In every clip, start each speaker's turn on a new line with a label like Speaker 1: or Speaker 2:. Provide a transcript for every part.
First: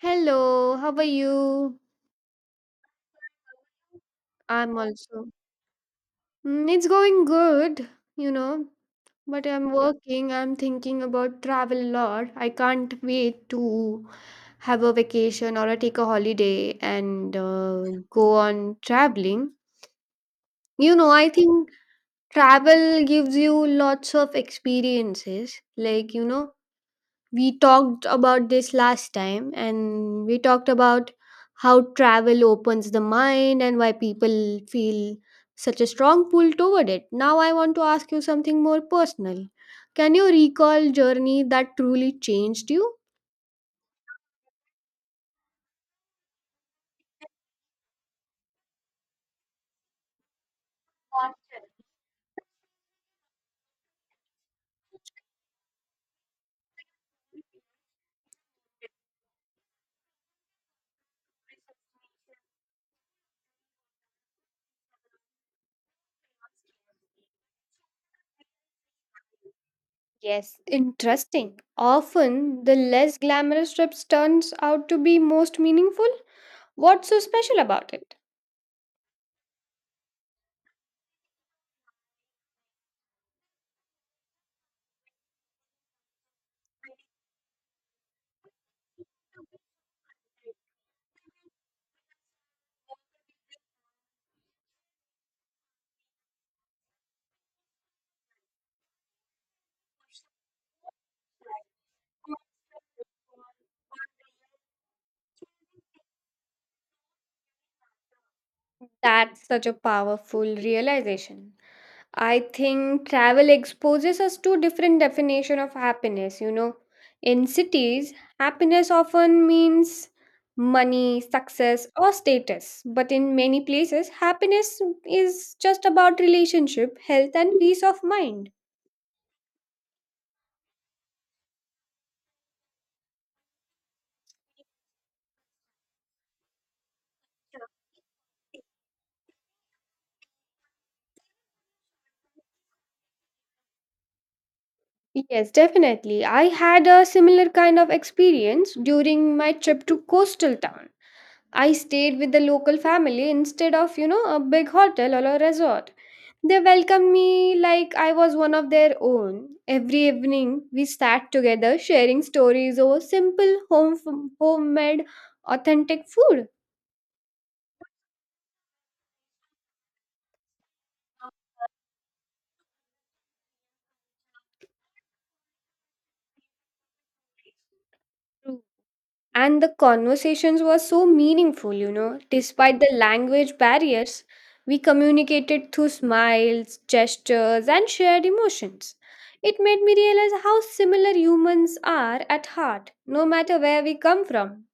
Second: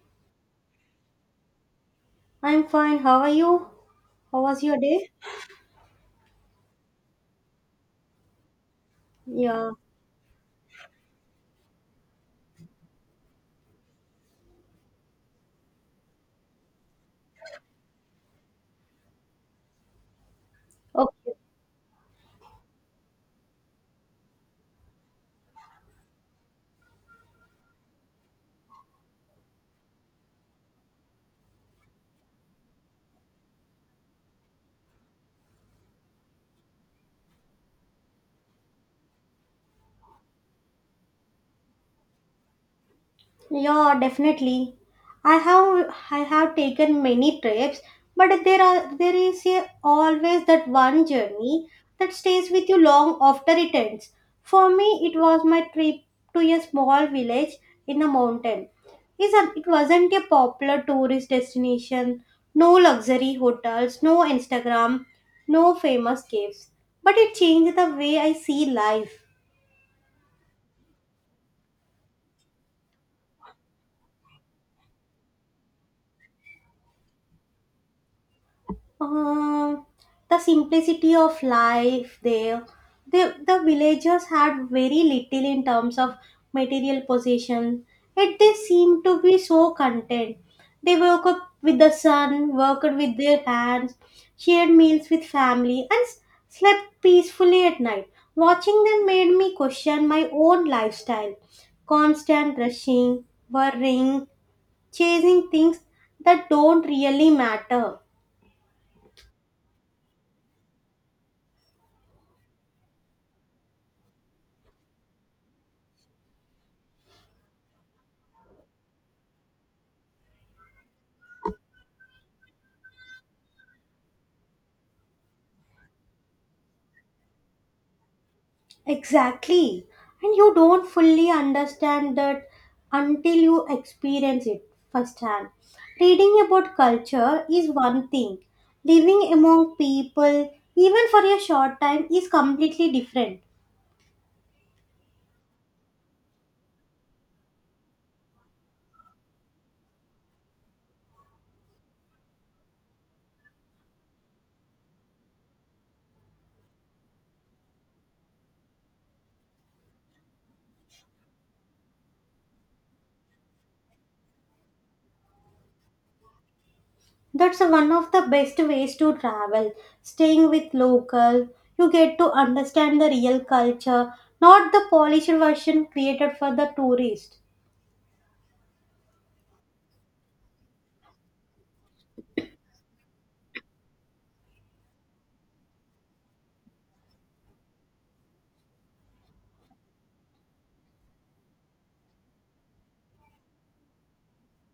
Speaker 1: Hello, how are you?
Speaker 2: I'm fine. How are you? How was
Speaker 1: I'm
Speaker 2: your day?
Speaker 1: also. It's going good, you know, but I'm
Speaker 2: Yeah.
Speaker 1: working. I'm thinking about travel a lot. I can't wait to have a vacation or take a holiday and go on traveling. I
Speaker 2: Okay.
Speaker 1: think travel gives you lots of experiences. Like, we talked about this last time and we talked about how travel opens the mind and why people feel such a strong pull toward it. Now I want to ask you something more personal. Can you recall journey that truly changed you?
Speaker 2: Yeah, definitely. I have taken many trips, but there is always that one journey that stays with you long after it ends. For me, it was my trip to a small village in a mountain. It wasn't a popular tourist destination, no luxury hotels, no Instagram, no famous caves. But it changed the way I see life.
Speaker 1: Yes, interesting. Often the less glamorous trips turns out to be most meaningful. What's so special about it?
Speaker 2: Um, the simplicity of life there. The villagers had very little in terms of material possession, yet they seemed to be so content. They woke up with the sun, worked with their hands, shared meals with family, and slept peacefully at night. Watching them made me question my own lifestyle. Constant rushing, worrying, chasing things that don't really matter.
Speaker 1: That's such a powerful realization. I think travel exposes us to different definition of happiness. In cities, happiness often means money, success or status, but in many places happiness is just about relationship, health and peace of mind.
Speaker 2: Exactly. And you don't fully understand that until you experience it firsthand. Reading about culture is one thing, living among people, even for a short time, is completely different.
Speaker 1: Yes, definitely. I had a similar kind of experience during my trip to coastal town. I stayed with the local family instead of a big hotel or a resort. They welcomed me like I was one of their own. Every evening, we sat together sharing stories over simple homemade authentic food.
Speaker 2: That's one of the best ways to travel, staying with local. You get to understand the real culture, not the polished version created for the tourist.
Speaker 1: And the conversations were so meaningful, despite the language barriers, we communicated through smiles, gestures and shared emotions. It made me realize how similar humans are at heart, no matter where we come from.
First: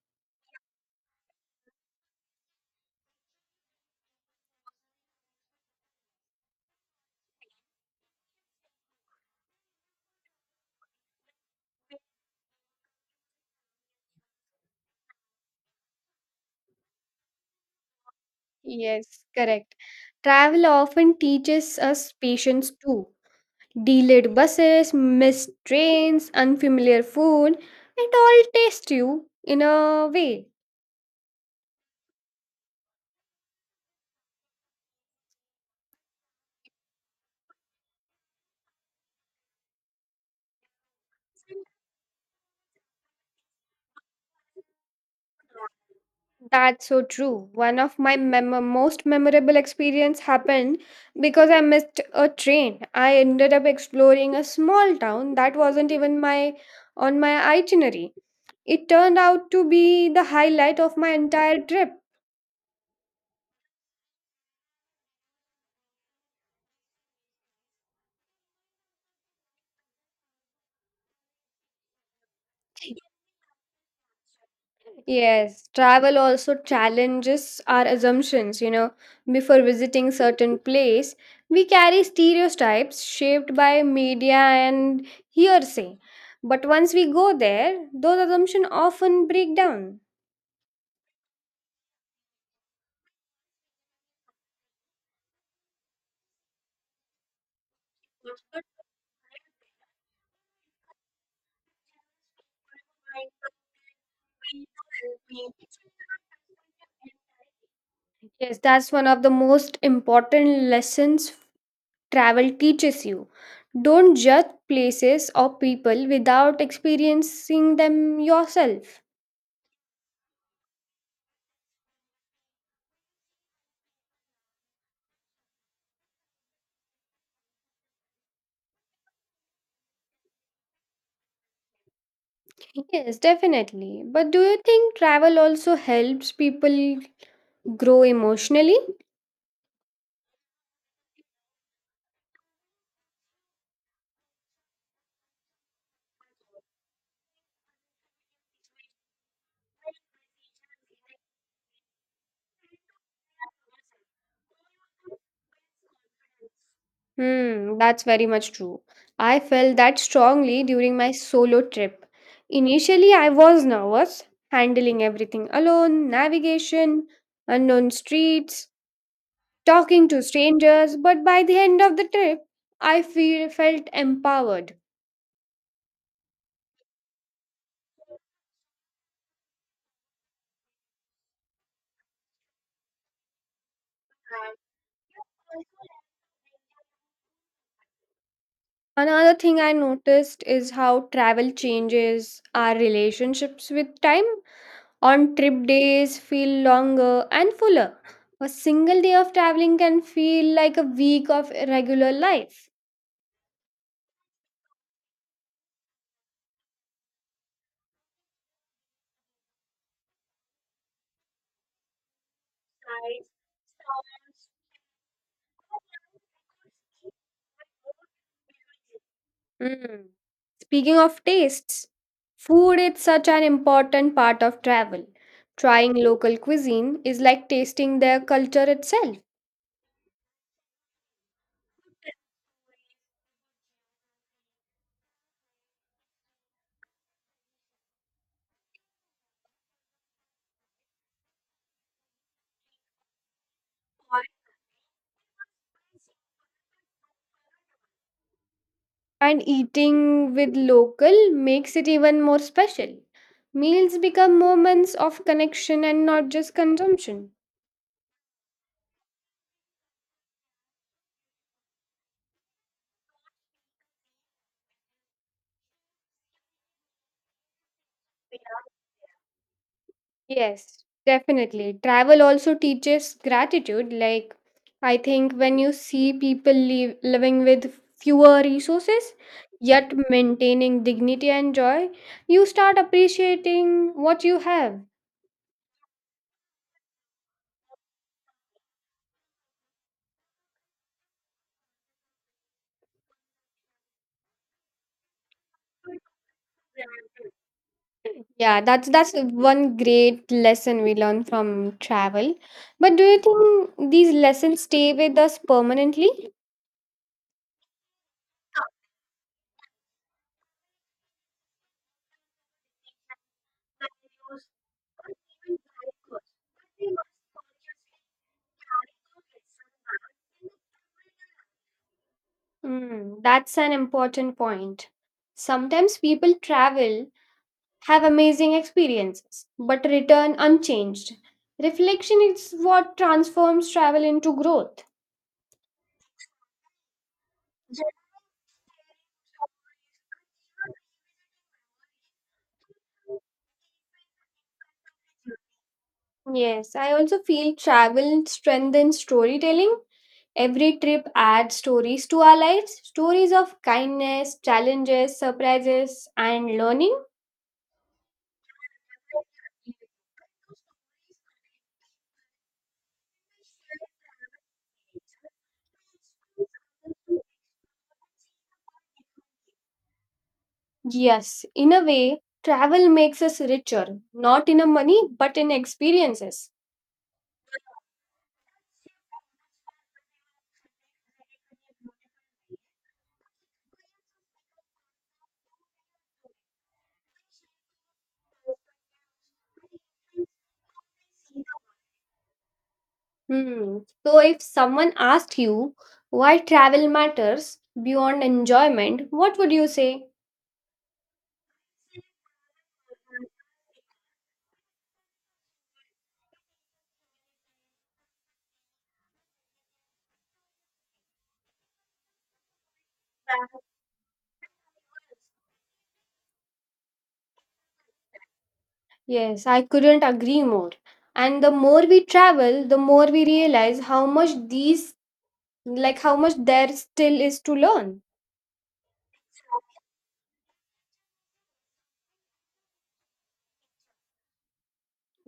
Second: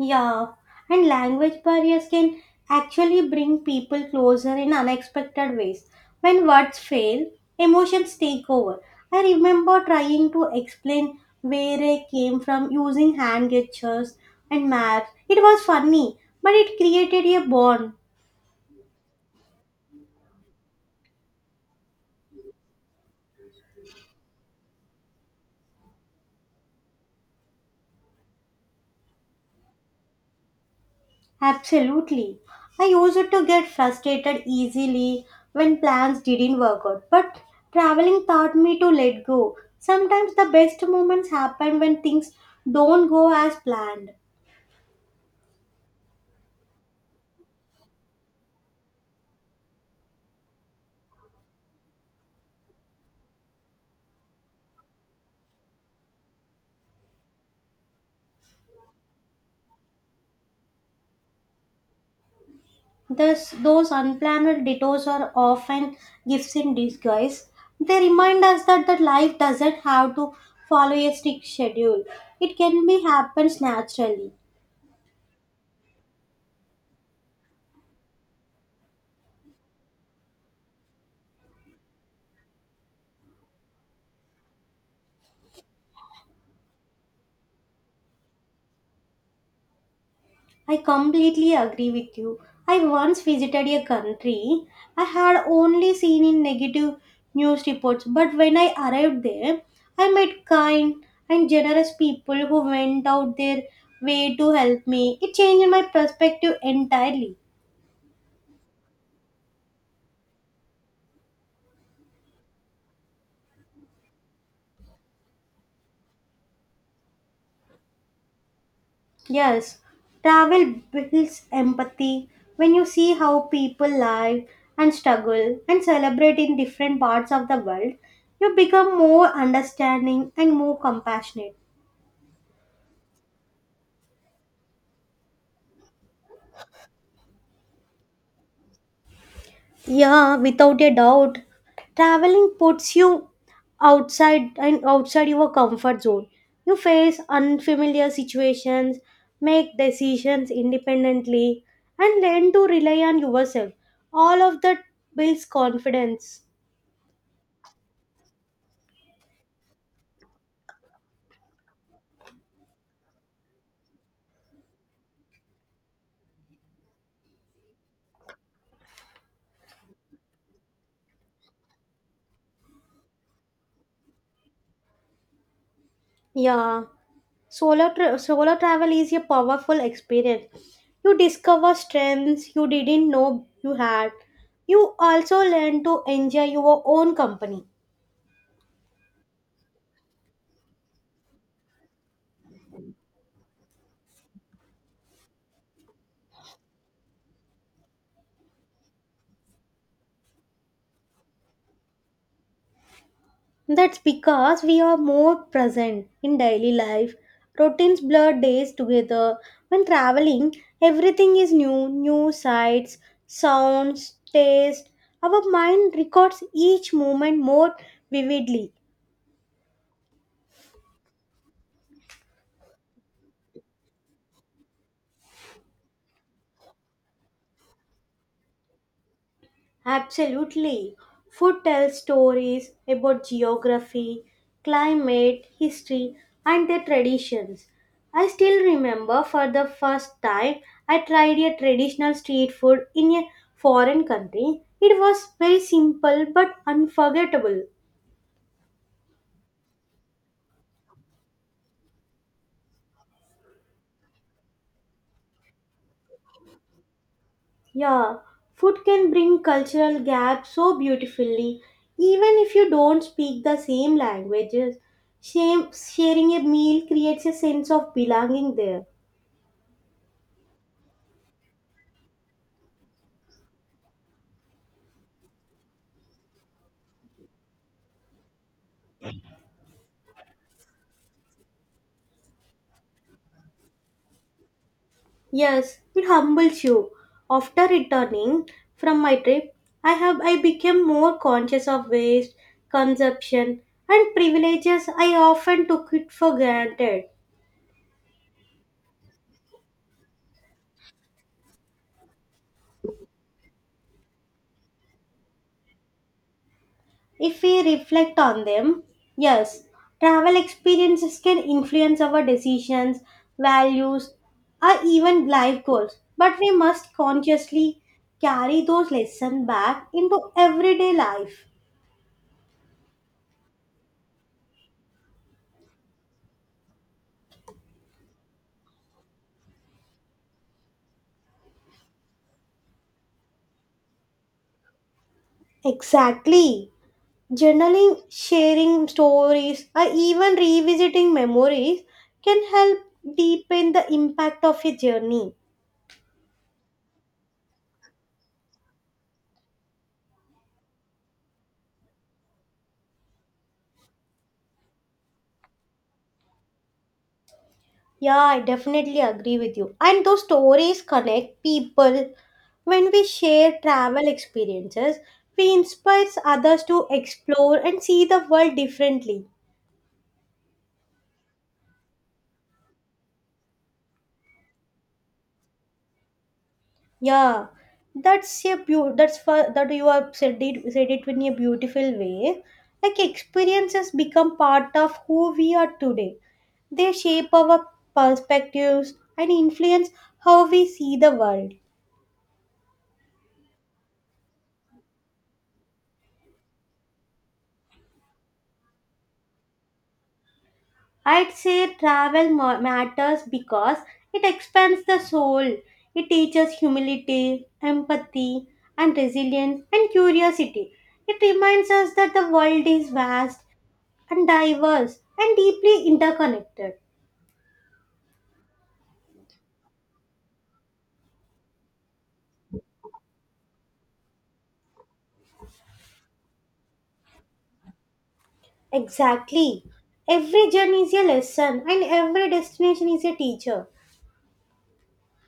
Speaker 2: Yeah, and language barriers can actually bring people closer in unexpected ways. When words fail, emotions take over. I remember trying to explain where I came from using hand gestures and maps. It was funny, but it created a bond.
Speaker 1: Yes, correct. Travel often teaches us patience too. Delayed buses, missed trains, unfamiliar food, it all tastes you in a way.
Speaker 2: Absolutely. I used to get frustrated easily when plans didn't work out, but traveling taught me to let go. Sometimes the best moments happen when things don't go as planned.
Speaker 1: That's so true. One of my most memorable experience happened because I missed a train. I ended up exploring a small town that wasn't even my on my itinerary. It turned out to be the highlight of my entire trip.
Speaker 2: Thus, those unplanned detours are often gifts in disguise. They remind us that the life doesn't have to follow a strict schedule. It can be happens naturally.
Speaker 1: Yes, travel also challenges our assumptions. Before visiting certain place, we carry stereotypes shaped by media and hearsay. But once we go there, those assumptions often break down.
Speaker 2: I completely agree with you. I once visited a country I had only seen in negative news reports, but when I arrived there, I met kind and generous people who went out their way to help me. It changed my perspective entirely.
Speaker 1: Yes, that's one of the most important lessons travel teaches you. Don't judge places or people without experiencing them yourself.
Speaker 2: Yes, travel builds empathy when you see how people live and struggle and celebrate in different parts of the world. You become more understanding and more compassionate.
Speaker 1: Yes, definitely. But do you think travel also helps people grow emotionally?
Speaker 2: Yeah, without a doubt. Traveling puts you outside and outside your comfort zone. You face unfamiliar situations, make decisions independently, and learn to rely on yourself. All of that builds confidence.
Speaker 1: Hmm, that's very much true. I felt that strongly during my solo trip. Initially, I was nervous, handling everything alone, navigation, unknown streets, talking to strangers, but by the end of the trip, I felt empowered.
Speaker 2: Yeah, solo travel is a powerful experience. You discover strengths you didn't know you had. You also learn to enjoy your own company.
Speaker 1: Another thing I noticed is how travel changes our relationships with time. On trip days feel longer and fuller. A single day of traveling can feel like a week of irregular life.
Speaker 2: That's because we are more present in daily life. Routines blur days together. When traveling, everything is new new sights, sounds, taste. Our mind records each moment more vividly.
Speaker 1: Mm. Speaking of tastes, food is such an important part of travel. Trying local cuisine is like tasting their culture itself.
Speaker 2: Absolutely. Food tells stories about geography, climate, history, and their traditions. I still remember for the first time I tried a traditional street food in a foreign country. It was very simple but unforgettable.
Speaker 1: And eating with local makes it even more special. Meals become moments of connection and not just consumption.
Speaker 2: Yeah, food can bring cultural gaps so beautifully, even if you don't speak the same languages. Sharing a meal creates a sense of belonging there.
Speaker 1: Yes, definitely. Travel also teaches gratitude. Like, I think when you see people living with fewer resources, yet maintaining dignity and joy, you start appreciating what you have.
Speaker 2: Yes, it humbles you. After returning from my trip, I became more conscious of waste, consumption, and privileges I often took it for granted.
Speaker 1: Yeah, that's one great lesson we learn from travel. But do you think these lessons stay with us permanently?
Speaker 2: If we reflect on them, yes, travel experiences can influence our decisions, values, or even life goals. But we must consciously carry those lessons back into everyday life.
Speaker 1: Hmm, that's an important point. Sometimes people travel, have amazing experiences, but return unchanged. Reflection is what transforms travel into growth.
Speaker 2: Exactly. Journaling, sharing stories, or even revisiting memories can help deepen the impact of a journey.
Speaker 1: Yes, I also feel travel strengthens storytelling. Every trip adds stories to our lives, stories of kindness, challenges, surprises, and learning.
Speaker 2: Yeah, I definitely agree with you. And those stories connect people. When we share travel experiences, we inspire others to explore and see the world differently.
Speaker 1: Yes, in a way, travel makes us richer, not in a money, but in experiences.
Speaker 2: Yeah, that's for that you have said it in a beautiful way. Like experiences become part of who we are today. They shape our perspectives and influence how we see the world.
Speaker 1: Hmm. So, if someone asked you why travel matters beyond enjoyment, what would you say?
Speaker 2: I'd say matters because it expands the soul. It teaches humility, empathy, and resilience and curiosity. It reminds us that the world is vast and diverse and deeply interconnected.
Speaker 1: Yes, I couldn't agree more. And the more we travel, the more we realize like how much there still is to learn.
Speaker 2: Exactly. Every journey is a lesson and every destination is a teacher.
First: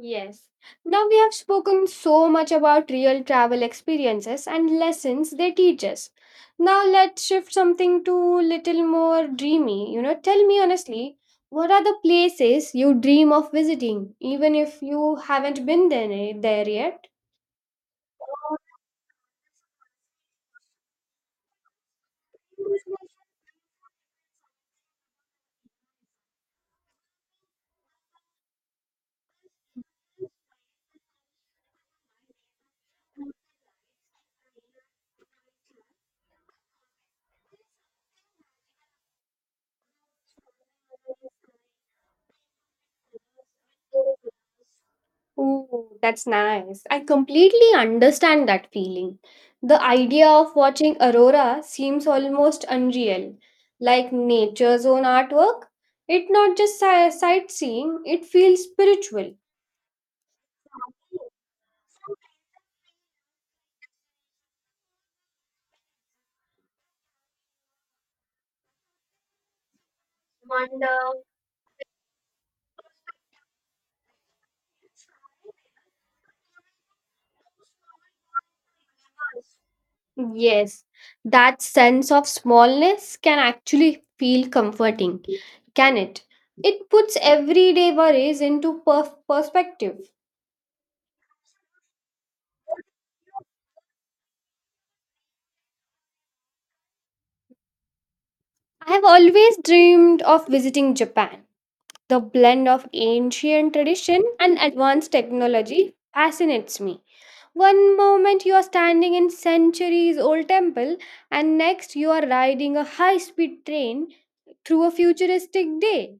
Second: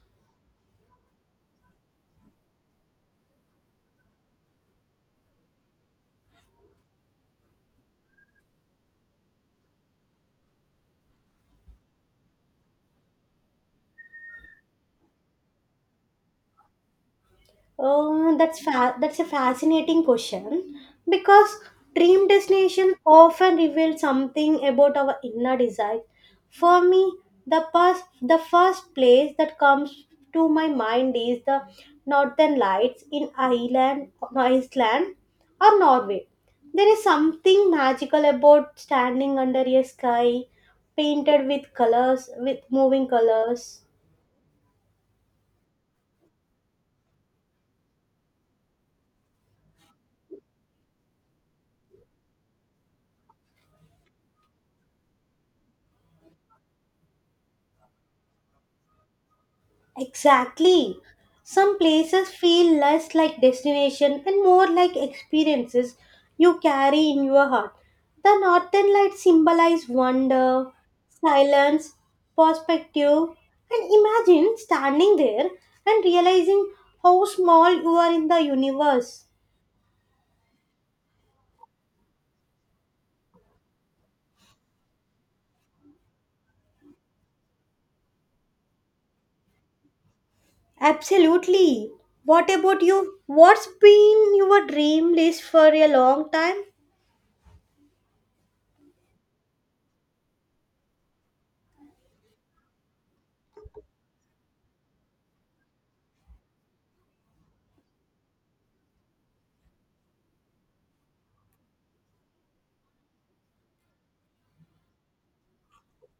Speaker 1: Yes. Now we have spoken so much about real travel experiences and lessons they teach us. Now let's shift something to little more dreamy. Tell me honestly, what are the places you dream of visiting, even if you haven't been there yet?
Speaker 2: Oh, that's a fascinating question because dream destination often reveal something about our inner desire. For me, the first place that comes to my mind is the Northern Lights in Ireland, Iceland, or Norway. There is something magical about standing under a sky painted with colors, with moving colors.
Speaker 1: Ooh, that's nice. I completely understand that feeling. The idea of watching aurora seems almost unreal, like nature's own artwork. It not just sightseeing, it feels spiritual.
Speaker 2: Exactly. Some places feel less like destination and more like experiences you carry in your heart. The northern lights symbolize wonder,
Speaker 1: Wonder.
Speaker 2: silence, perspective, and imagine standing there and realizing how small you are in the universe.
Speaker 1: Yes, that sense of smallness can actually feel comforting, can it? It puts everyday worries into perspective.
Speaker 2: Absolutely. What about you? What's been your dream list for a long time?
Speaker 1: I have always dreamed of visiting Japan. The blend of ancient tradition and advanced technology fascinates me. One moment you are standing in centuries old temple and next you are riding a high speed train through a futuristic day.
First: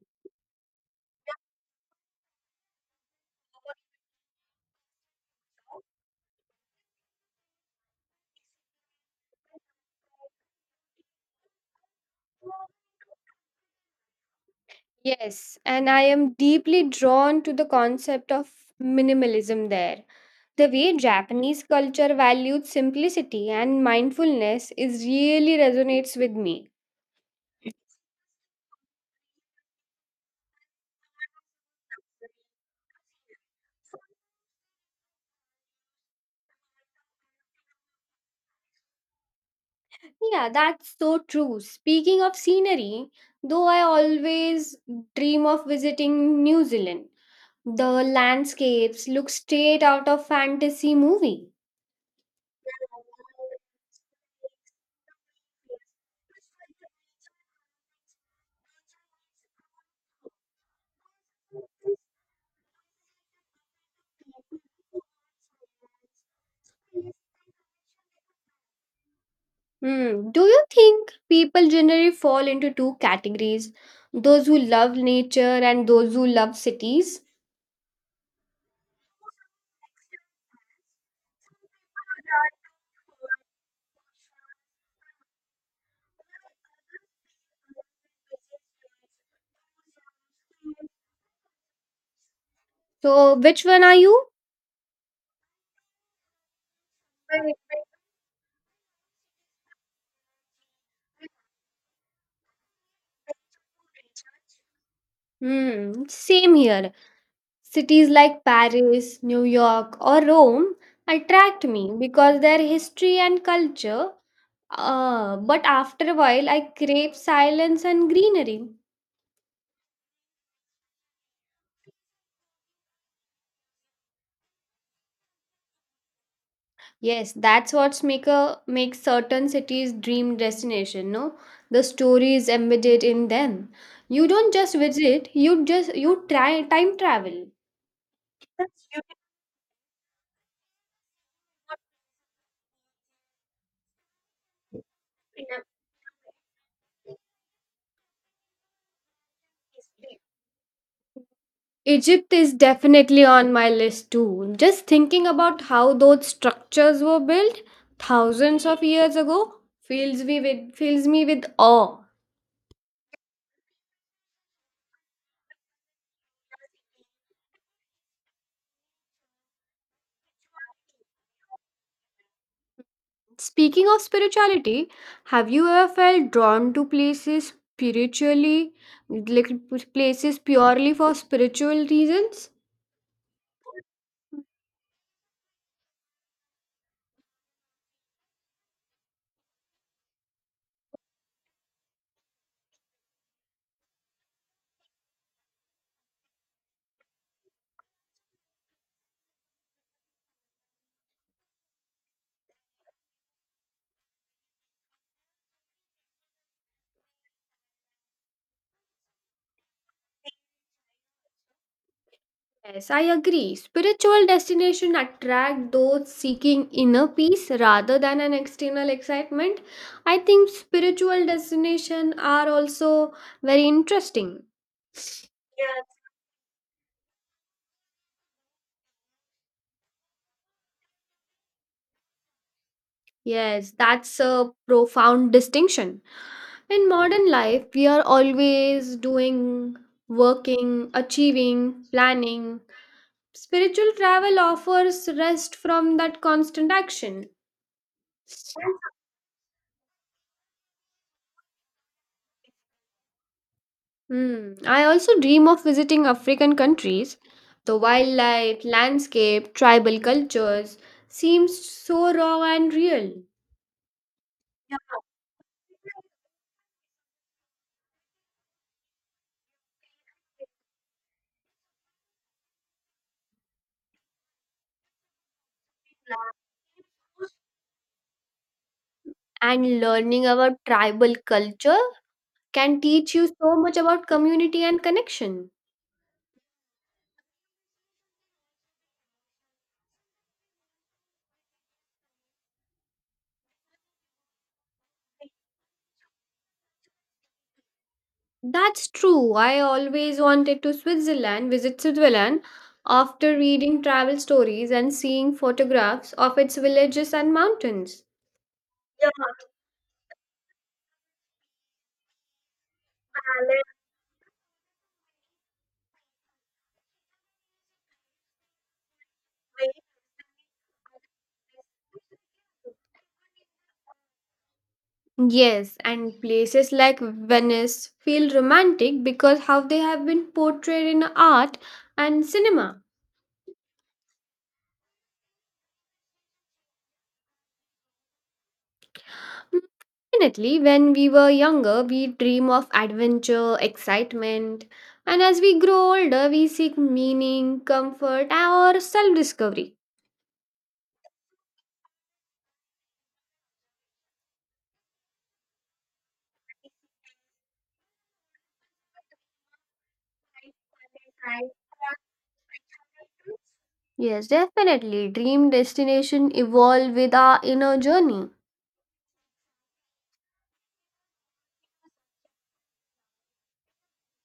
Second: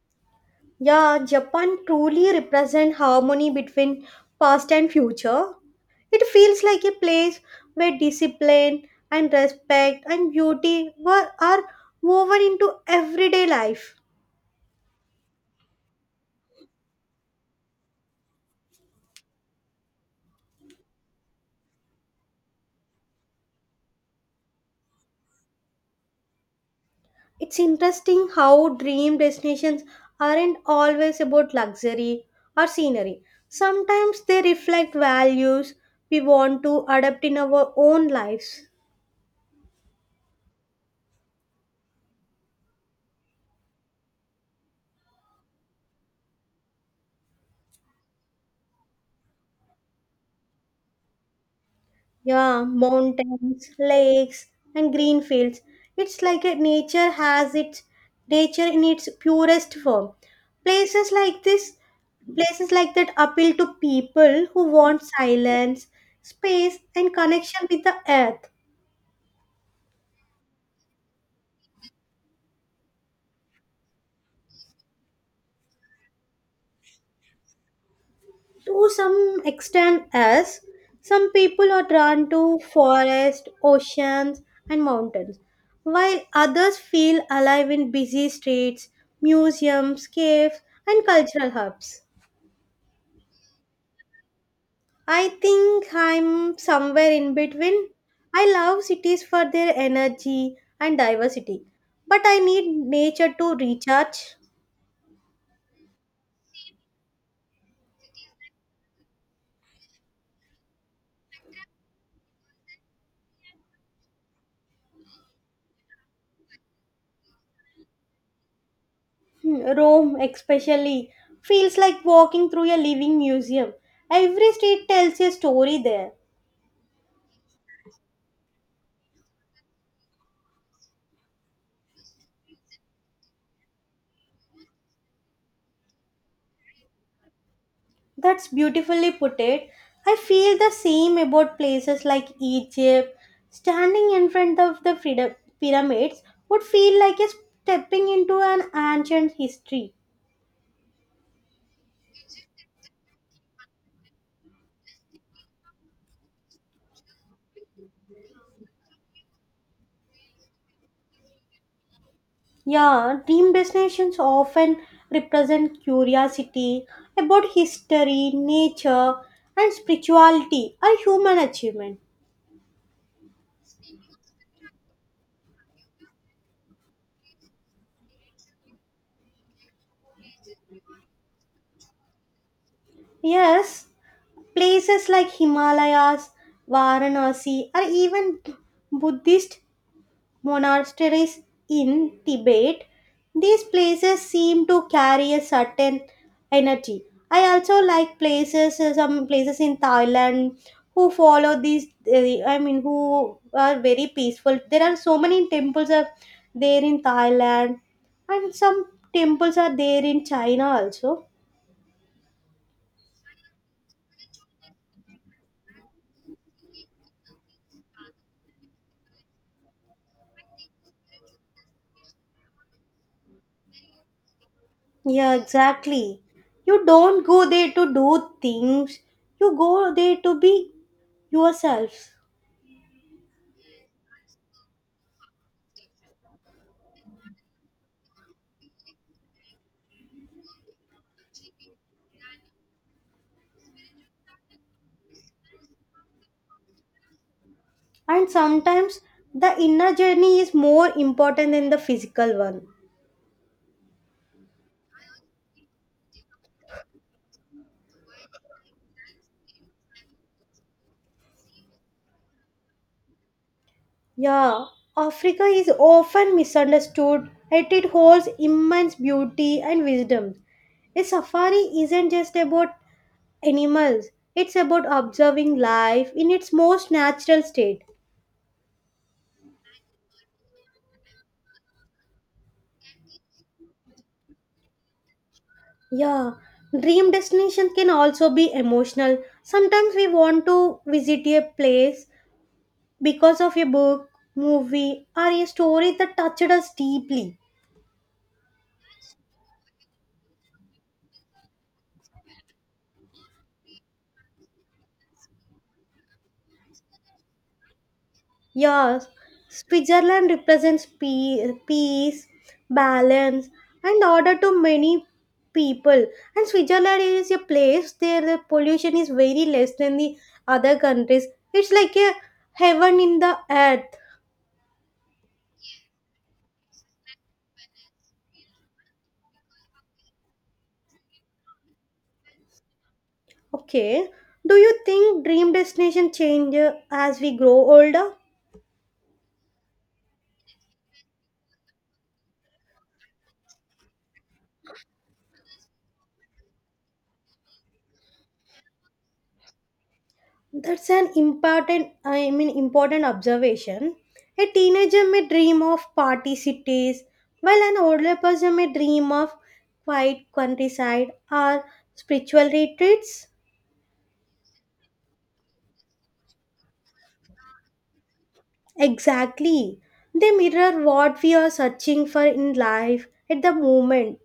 Speaker 2: Yeah, Japan truly represents harmony between past and future. It feels like a place where discipline and respect and beauty are woven into everyday life.
Speaker 1: Yes, and I am deeply drawn to the concept of minimalism there. The way Japanese culture valued simplicity and mindfulness is really resonates with me.
Speaker 2: It's interesting how dream destinations aren't always about luxury or scenery. Sometimes they reflect values we want to adapt in our own lives.
Speaker 1: Yeah, that's so true. Speaking of scenery, though I always dream of visiting New Zealand, the landscapes look straight out of fantasy movie.
Speaker 2: Yeah, mountains, lakes, and green fields. It's like a nature has its nature in its purest form. Places like this, Places like that appeal to people who want silence, space, and connection with the earth.
Speaker 1: Hmm. Do you think people generally fall into two categories? Those who love nature and those who love cities?
Speaker 2: To some extent, as some people are drawn to forests, oceans, and mountains, while others feel alive in busy streets, museums, caves, and cultural hubs.
Speaker 1: So, which one are you?
Speaker 2: I think I'm somewhere in between. I love cities for their energy and diversity, but I need nature to recharge.
Speaker 1: Hmm, same here. Cities like Paris, New York, or Rome attract me because their history and culture. But after a while, I crave silence and greenery.
Speaker 2: Hmm, Rome, especially, feels like walking through a living museum. Every street tells a story there.
Speaker 1: Yes, that's what's make certain cities dream destination, no? The story is embedded in them. You don't just visit, you try time travel.
Speaker 2: That's beautifully put it. I feel the same about places like Egypt. Standing in front of the pyramids would feel like a stepping into an ancient history.
Speaker 1: Egypt is definitely on my list too. Just thinking about how those structures were built thousands of years ago fills me with awe.
Speaker 2: Yeah, dream destinations often represent curiosity about history, nature, and spirituality, a human achievement.
Speaker 1: Speaking of spirituality, have you ever felt drawn to places spiritually, like places purely for spiritual reasons?
Speaker 2: Yes, places like Himalayas, Varanasi, or even Buddhist monasteries in Tibet, these places seem to carry a certain energy. I also like places, some places in Thailand who follow these, I mean, who are very peaceful. There are so many temples are there in Thailand, and some temples are there in China also.
Speaker 1: Yes, I agree. Spiritual destinations attract those seeking inner peace rather than an external excitement. I think spiritual destinations are also very interesting.
Speaker 2: Yeah,
Speaker 1: Yes,
Speaker 2: exactly. You don't go there to do things, you go there to be yourself.
Speaker 1: yes, that's a profound distinction. In modern life, we are always doing, working, achieving, planning. Spiritual travel offers rest from that constant action.
Speaker 2: And sometimes the inner journey is more important than the physical one.
Speaker 1: Hmm. I also dream of visiting African countries. The wildlife, landscape, tribal cultures seems so raw and real.
Speaker 2: Yeah, Africa is often misunderstood, yet it holds immense beauty and wisdom. A safari isn't just about animals, it's about observing life in its most natural state.
Speaker 1: And learning about tribal culture can teach you so much about community and connection.
Speaker 2: Yeah, dream destination can also be emotional. Sometimes we want to visit a place because of a book, movie, or a story that touched us deeply.
Speaker 1: That's true. I always wanted to visit Switzerland after reading travel stories and seeing photographs of its villages and mountains.
Speaker 2: Yeah, Switzerland represents peace, balance, and order to many people. And Switzerland is a place where the pollution is very less than the other countries. It's like a heaven in the earth.
Speaker 1: Yes, and places like Venice feel romantic because how they have been portrayed in art and cinema.
Speaker 2: Okay. Do you think dream destination change as we grow older?
Speaker 1: Mm, Definitely, when we were younger, we dream of adventure, excitement, and as we grow older, we seek meaning, comfort, or self discovery.
Speaker 2: That's an important I mean important observation. A teenager may dream of party cities, while an older person may dream of quiet countryside or spiritual retreats.
Speaker 1: Yes, definitely, dream destination evolve with our inner journey.
Speaker 2: Exactly. They mirror what we are searching for in life at the moment.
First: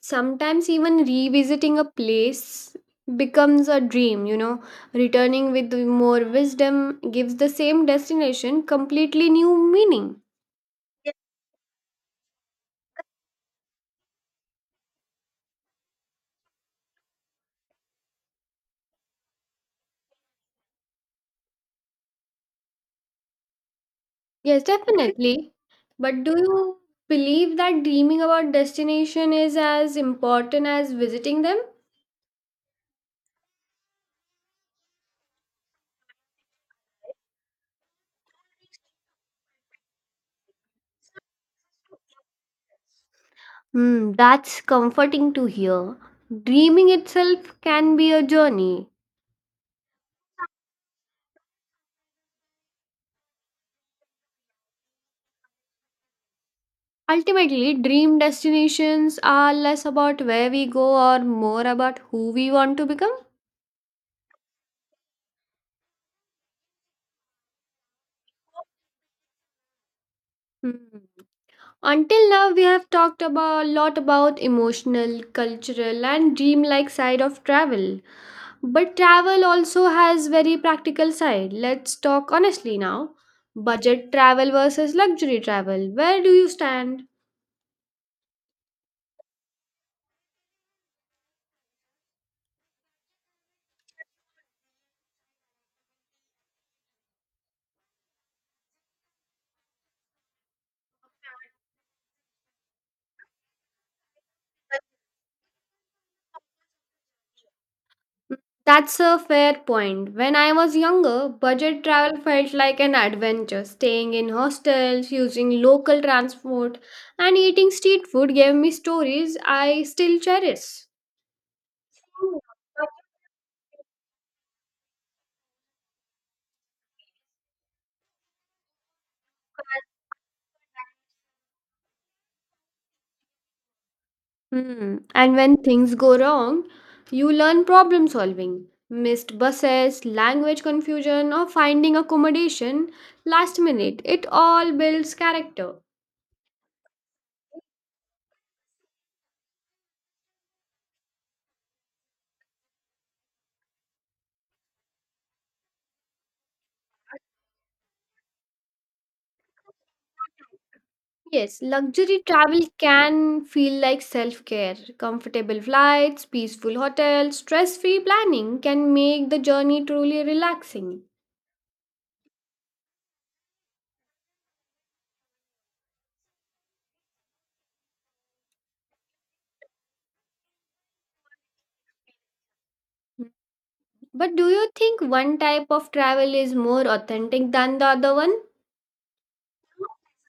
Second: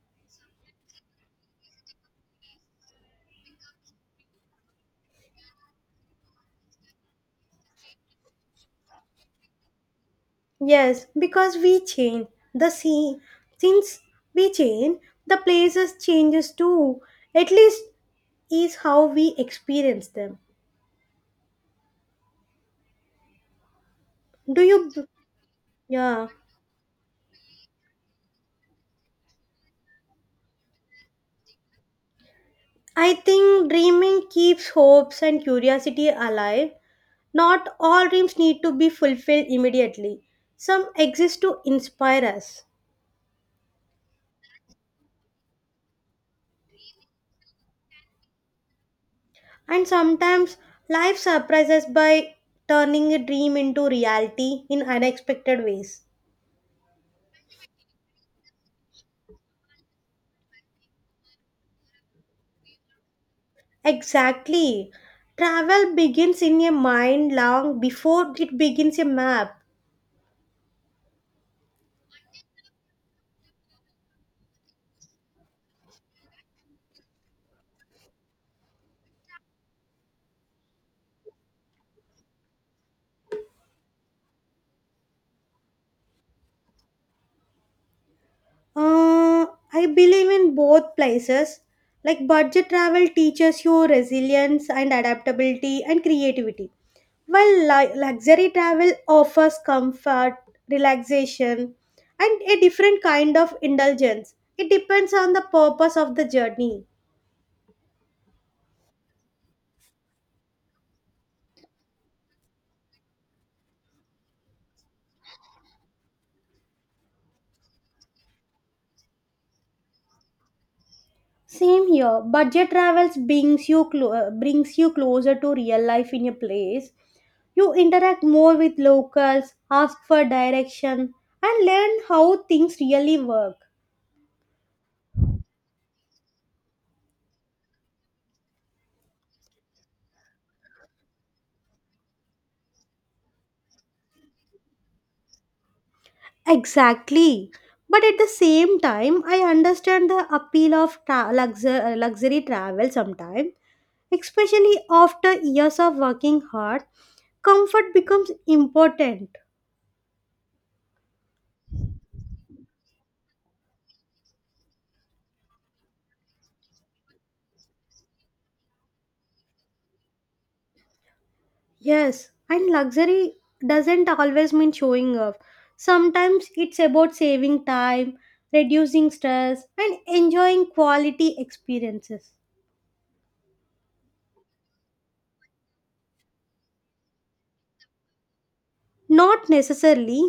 Speaker 1: Sometimes, even revisiting a place becomes a dream, returning with more wisdom gives the same destination completely new meaning.
Speaker 2: Yes, because we change the scene. Since we change, the places changes too. At least is how we experience them.
Speaker 1: Yes,
Speaker 2: Do you?
Speaker 1: definitely. But
Speaker 2: Yeah.
Speaker 1: do you believe that dreaming about destination is as important as visiting them?
Speaker 2: I think dreaming keeps hopes and curiosity alive. Not all dreams need to be fulfilled immediately. Some exist to inspire us.
Speaker 1: Hmm, that's comforting to hear. Dreaming itself can be a journey.
Speaker 2: And sometimes life surprises by turning a dream into reality in unexpected ways.
Speaker 1: Ultimately, dream destinations are less about where we go or more about who we want to become.
Speaker 2: Exactly. Travel begins in a mind long before it begins a map.
Speaker 1: Hmm. Until now, we have talked about a lot about emotional, cultural, and dream-like side of travel. But travel also has very practical side. Let's talk honestly now. Budget travel versus luxury travel. Where do you stand?
Speaker 2: Uh, I believe in both places. Like budget travel teaches you resilience and adaptability and creativity, while luxury travel offers comfort, relaxation, and a different kind of indulgence. It depends on the purpose of the journey.
Speaker 1: That's a fair point. When I was younger, budget travel felt like an adventure. Staying in hostels, using local transport, and eating street food gave me stories I still cherish.
Speaker 2: Same here. Budget travels brings you brings you closer to real life in a place. You interact more with locals, ask for direction, and learn how things really work.
Speaker 1: Hmm. And when things go wrong, you learn problem solving. Missed buses, language confusion, or finding accommodation last minute. It all builds character.
Speaker 2: Exactly. But at the same time, I understand the appeal of luxury travel sometimes, especially after years of working hard. Comfort becomes important.
Speaker 1: Yes, luxury travel can feel like self care. Comfortable flights, peaceful hotels, stress free planning can make the journey truly relaxing.
Speaker 2: Yes, and luxury doesn't always mean showing off. Sometimes it's about saving time, reducing stress, and enjoying quality experiences.
Speaker 1: But do you think one type of travel is more authentic than the other one?
Speaker 2: Not necessarily.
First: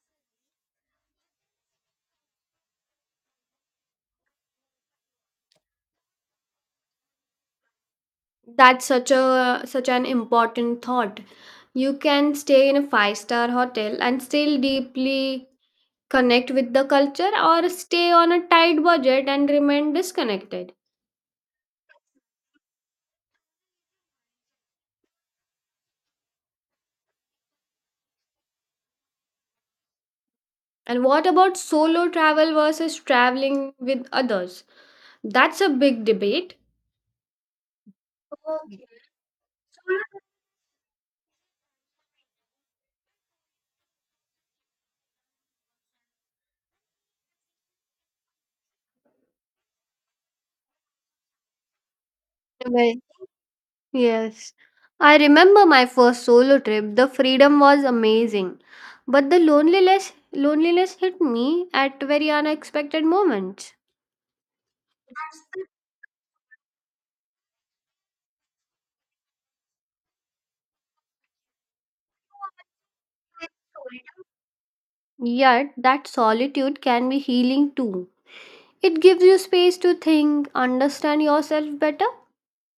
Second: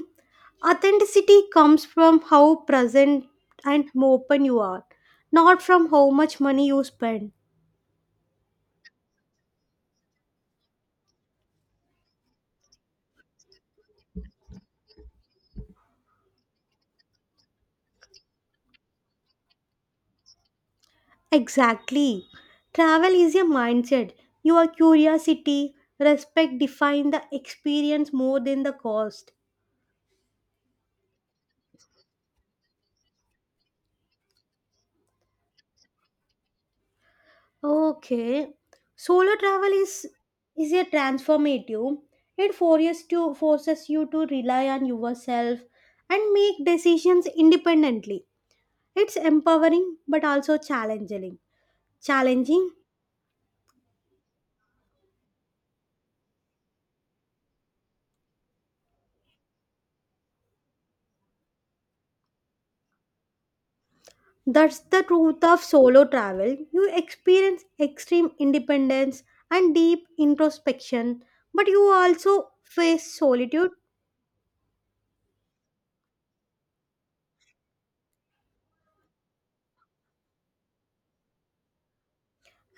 Speaker 2: Authenticity comes from how present and open you are, not from how much money you spend.
Speaker 1: That's such an important thought. You can stay in a five-star hotel and still deeply connect with the culture or stay on a tight budget and remain disconnected.
Speaker 2: Exactly. Travel is a mindset. Your curiosity, respect define the experience more than the cost.
Speaker 1: And what about solo travel versus traveling with others? That's a big debate.
Speaker 2: Okay.
Speaker 1: Okay.
Speaker 2: Solo travel is a transformative. It forces to forces you to rely on yourself and make decisions independently. It's empowering but also challenging. Challenging.
Speaker 1: Well, yes. I remember my first solo trip. The freedom was amazing. But the loneliness hit me at very unexpected moments.
Speaker 2: That's the truth of
Speaker 1: That's
Speaker 2: solo travel. You experience extreme independence and deep introspection, but you also face solitude.
Speaker 1: the Yet, that solitude can be healing too. It gives you space to think, understand yourself better.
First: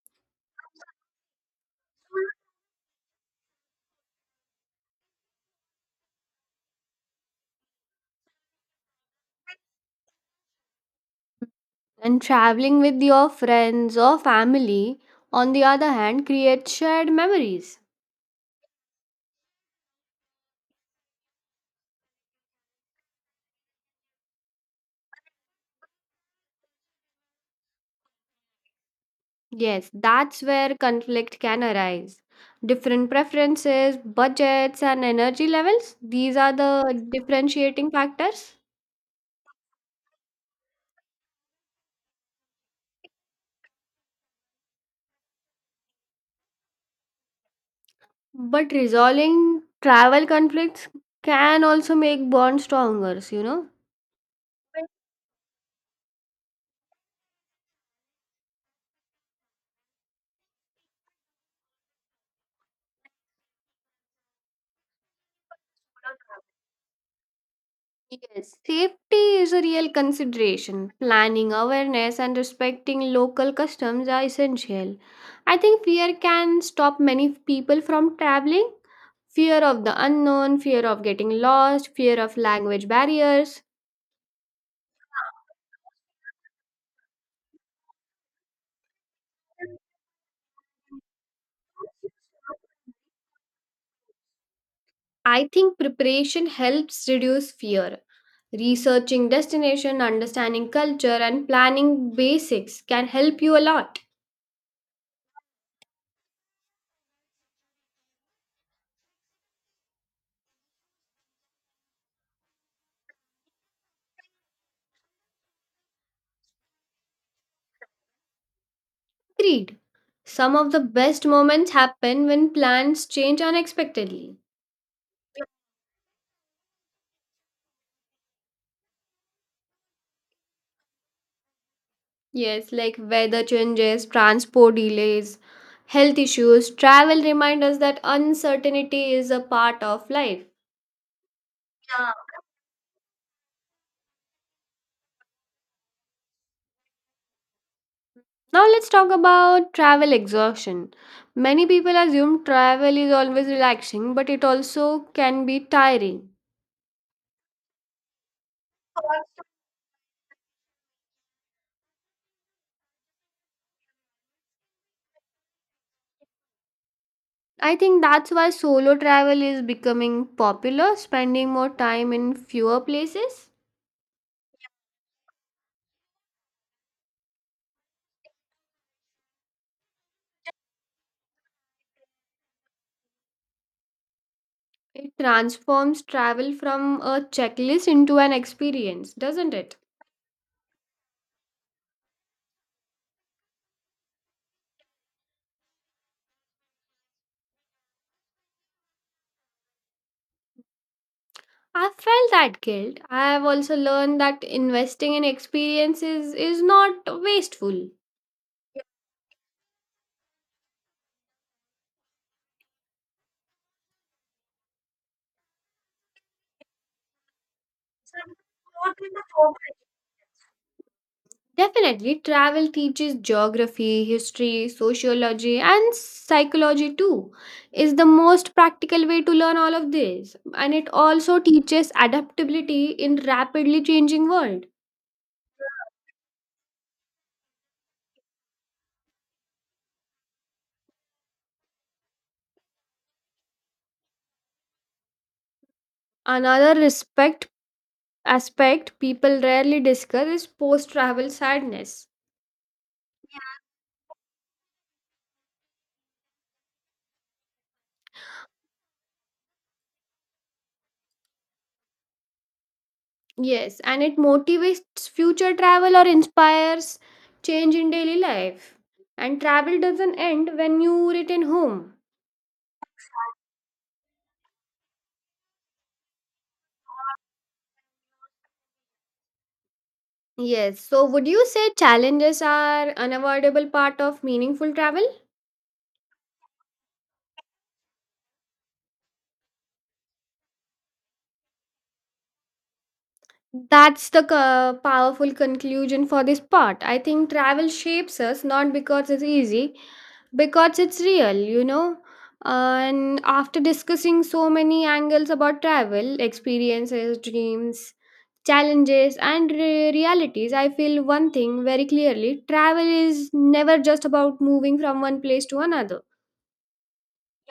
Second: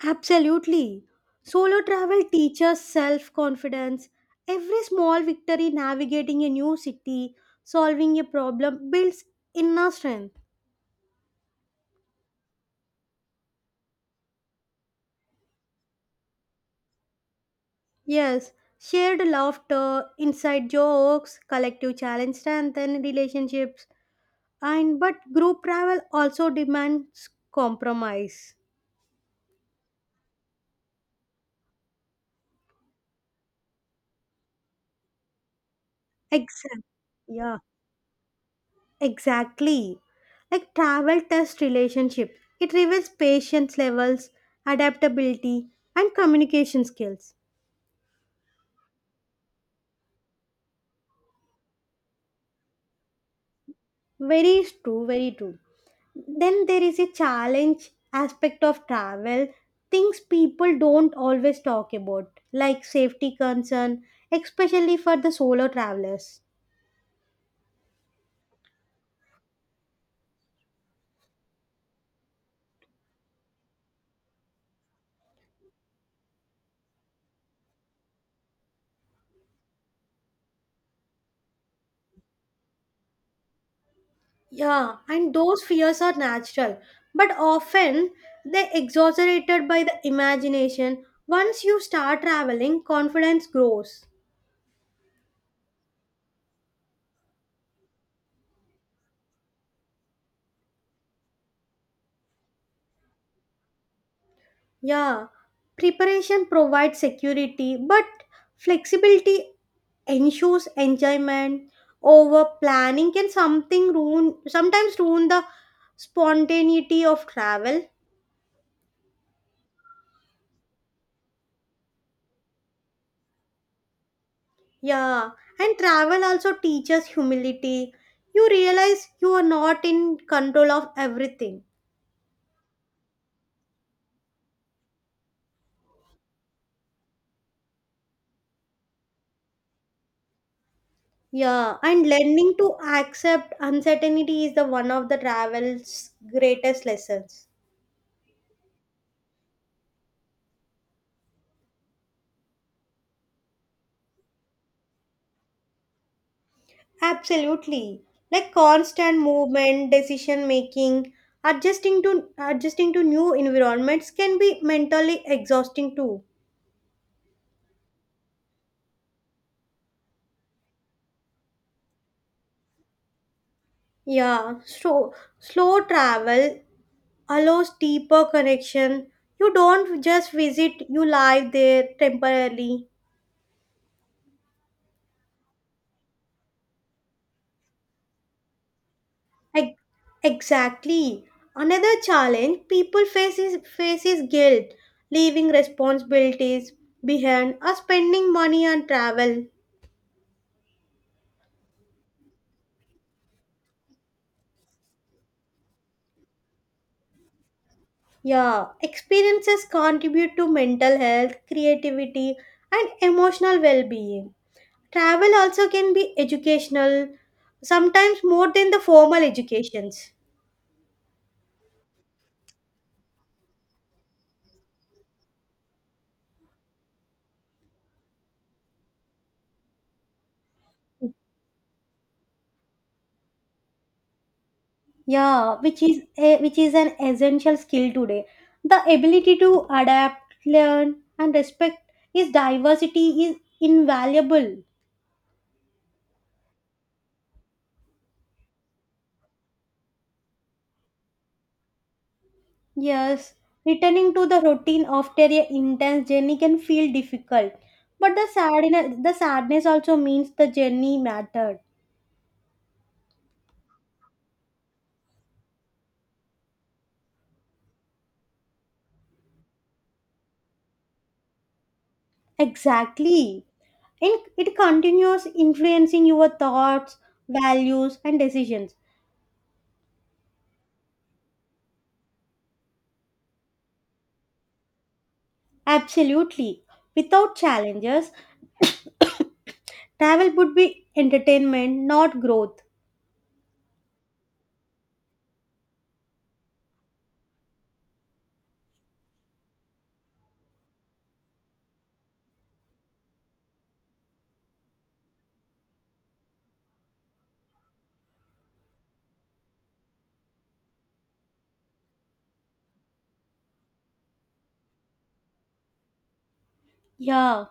Speaker 2: Absolutely. Solo travel teaches self confidence. Every small victory navigating a new city, solving a problem builds inner strength.
Speaker 1: And traveling with your friends or family, on the other hand, creates shared memories.
Speaker 2: Yes, shared laughter, inside jokes, collective challenge strengthen relationships. And but group travel also demands compromise.
Speaker 1: Yes, that's where conflict can arise. Different preferences, budgets, and energy levels, these are
Speaker 2: Exactly.
Speaker 1: the
Speaker 2: Yeah.
Speaker 1: differentiating factors.
Speaker 2: Exactly. Like travel test relationship. It reveals patience levels, adaptability, and communication skills.
Speaker 1: But resolving travel conflicts can also make bonds stronger, you know?
Speaker 2: Very
Speaker 1: Yes.
Speaker 2: true, very true. Then there is a challenge aspect of travel, things people don't always talk about, like safety concern, especially for the solo travelers.
Speaker 1: Safety is a real consideration. Planning awareness and respecting local customs are essential. I think fear can stop many people from traveling. Fear of the unknown, fear of getting lost, fear of language barriers.
Speaker 2: Yeah, and those fears are natural, but often they're exaggerated by the imagination. Once you start traveling, confidence grows.
Speaker 1: I think preparation helps reduce fear. Researching destination, understanding culture, and planning basics can help you a lot.
Speaker 2: Yeah, preparation provides security, but flexibility ensures enjoyment. Over planning can something ruin sometimes ruin the spontaneity of travel.
Speaker 1: Agreed. Some of the best moments happen when plans change unexpectedly.
Speaker 2: Yeah, and travel also teaches humility. You realize you are not in control of everything.
Speaker 1: Yes, like weather changes, transport delays, health issues, travel reminds us that uncertainty is a part of life.
Speaker 2: Yeah, and learning to accept uncertainty is the one of the travel's greatest lessons.
Speaker 1: Now let's talk about travel exhaustion. Many people assume travel is always relaxing, but it also can be tiring.
Speaker 2: Absolutely. Like constant movement, decision making, adjusting to new environments can be mentally exhausting too.
Speaker 1: I think that's why solo travel is becoming popular, spending more time in fewer places.
Speaker 2: Yeah, so slow travel allows deeper connection. You don't just visit, you live there temporarily.
Speaker 1: It transforms travel from a checklist into an experience, doesn't it?
Speaker 2: Ex- Exactly. Another challenge people face face is guilt, leaving responsibilities behind or spending money on travel.
Speaker 1: I felt that guilt. I have also learned that investing in experiences is not wasteful.
Speaker 2: Yeah, experiences contribute to mental health, creativity, and emotional well being. Travel also can be educational, sometimes more than the formal educations.
Speaker 1: Definitely, travel teaches geography, history, sociology, and psychology too. Is the most practical way to learn all of this, and it also teaches adaptability in rapidly changing world.
Speaker 2: Yeah, which is an essential skill today. The ability to adapt, learn, and respect is diversity is invaluable.
Speaker 1: Another respect aspect people rarely discuss is post-travel sadness.
Speaker 2: Yes, returning to the routine after a intense journey can feel difficult, but the sadness also means the journey mattered.
Speaker 1: Yes, and it motivates future travel or inspires change in daily life. And travel doesn't end when you return home.
Speaker 2: Exactly, and it continues influencing your thoughts, values, and decisions.
Speaker 1: Yes. So, would you say challenges are unavoidable part of meaningful travel?
Speaker 2: Absolutely, without challenges travel would be entertainment, not growth.
Speaker 1: That's the powerful conclusion for this part. I think travel shapes us not because it's easy, because it's real. And after discussing so many angles about travel, experiences, dreams, challenges, and realities, I feel one thing very clearly travel is never just about moving from one place to another.
Speaker 2: Yeah,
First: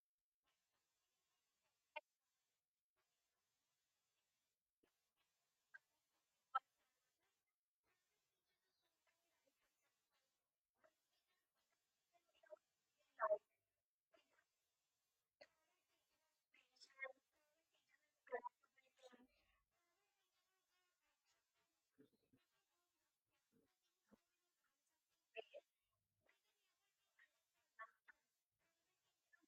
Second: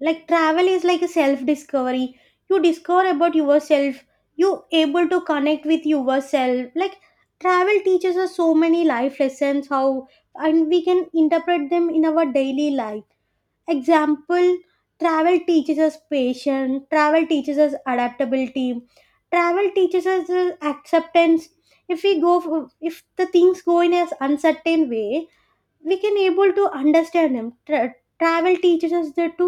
Speaker 2: like travel is like a self discovery. You discover about yourself. You able to connect with yourself. Like travel teaches us so many life lessons how and we can interpret them in our daily life. Example, travel teaches us patience, travel teaches us adaptability, travel teaches us acceptance. If we go for, if the things go in an uncertain way, we can able to understand him. Travel teaches us that to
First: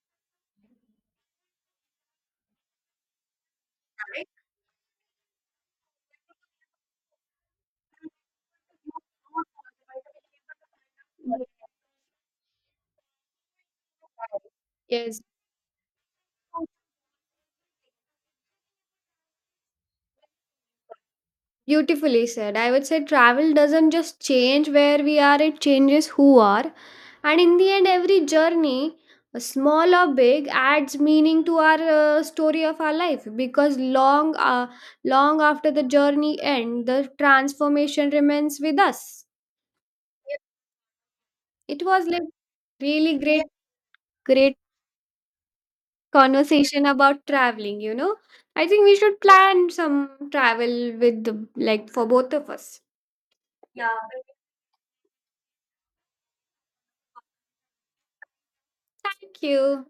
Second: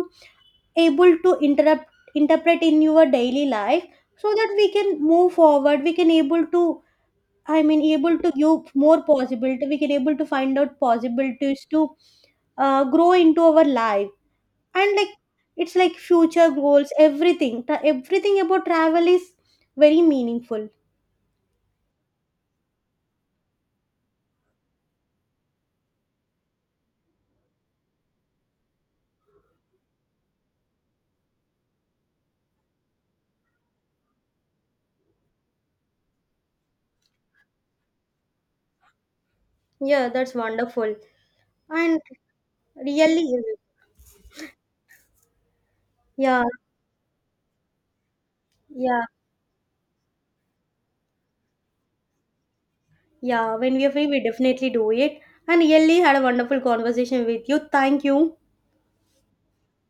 Speaker 2: able to interrupt interpret in your daily life, so that we can move forward, we can able to, I mean, able to give more possibility, we can able to find out possibilities to grow into our life, and like
Speaker 1: Yes,
Speaker 2: it's like future goals, everything about travel is very meaningful.
Speaker 1: beautifully said. I would say travel doesn't just change where we are, it changes who are. And in the end, every journey, small or big, adds meaning to our story of our life because long after the journey end, the transformation remains with us.
Speaker 2: Yeah, that's wonderful.
Speaker 1: It
Speaker 2: And
Speaker 1: was like really
Speaker 2: really,
Speaker 1: great, great
Speaker 2: yeah,
Speaker 1: conversation about traveling. I think we
Speaker 2: yeah,
Speaker 1: should plan some travel with like for both of us.
Speaker 2: yeah, when we
Speaker 1: Yeah.
Speaker 2: are free, we definitely do it. And really had a wonderful conversation with you. Thank you.
Speaker 1: Thank you.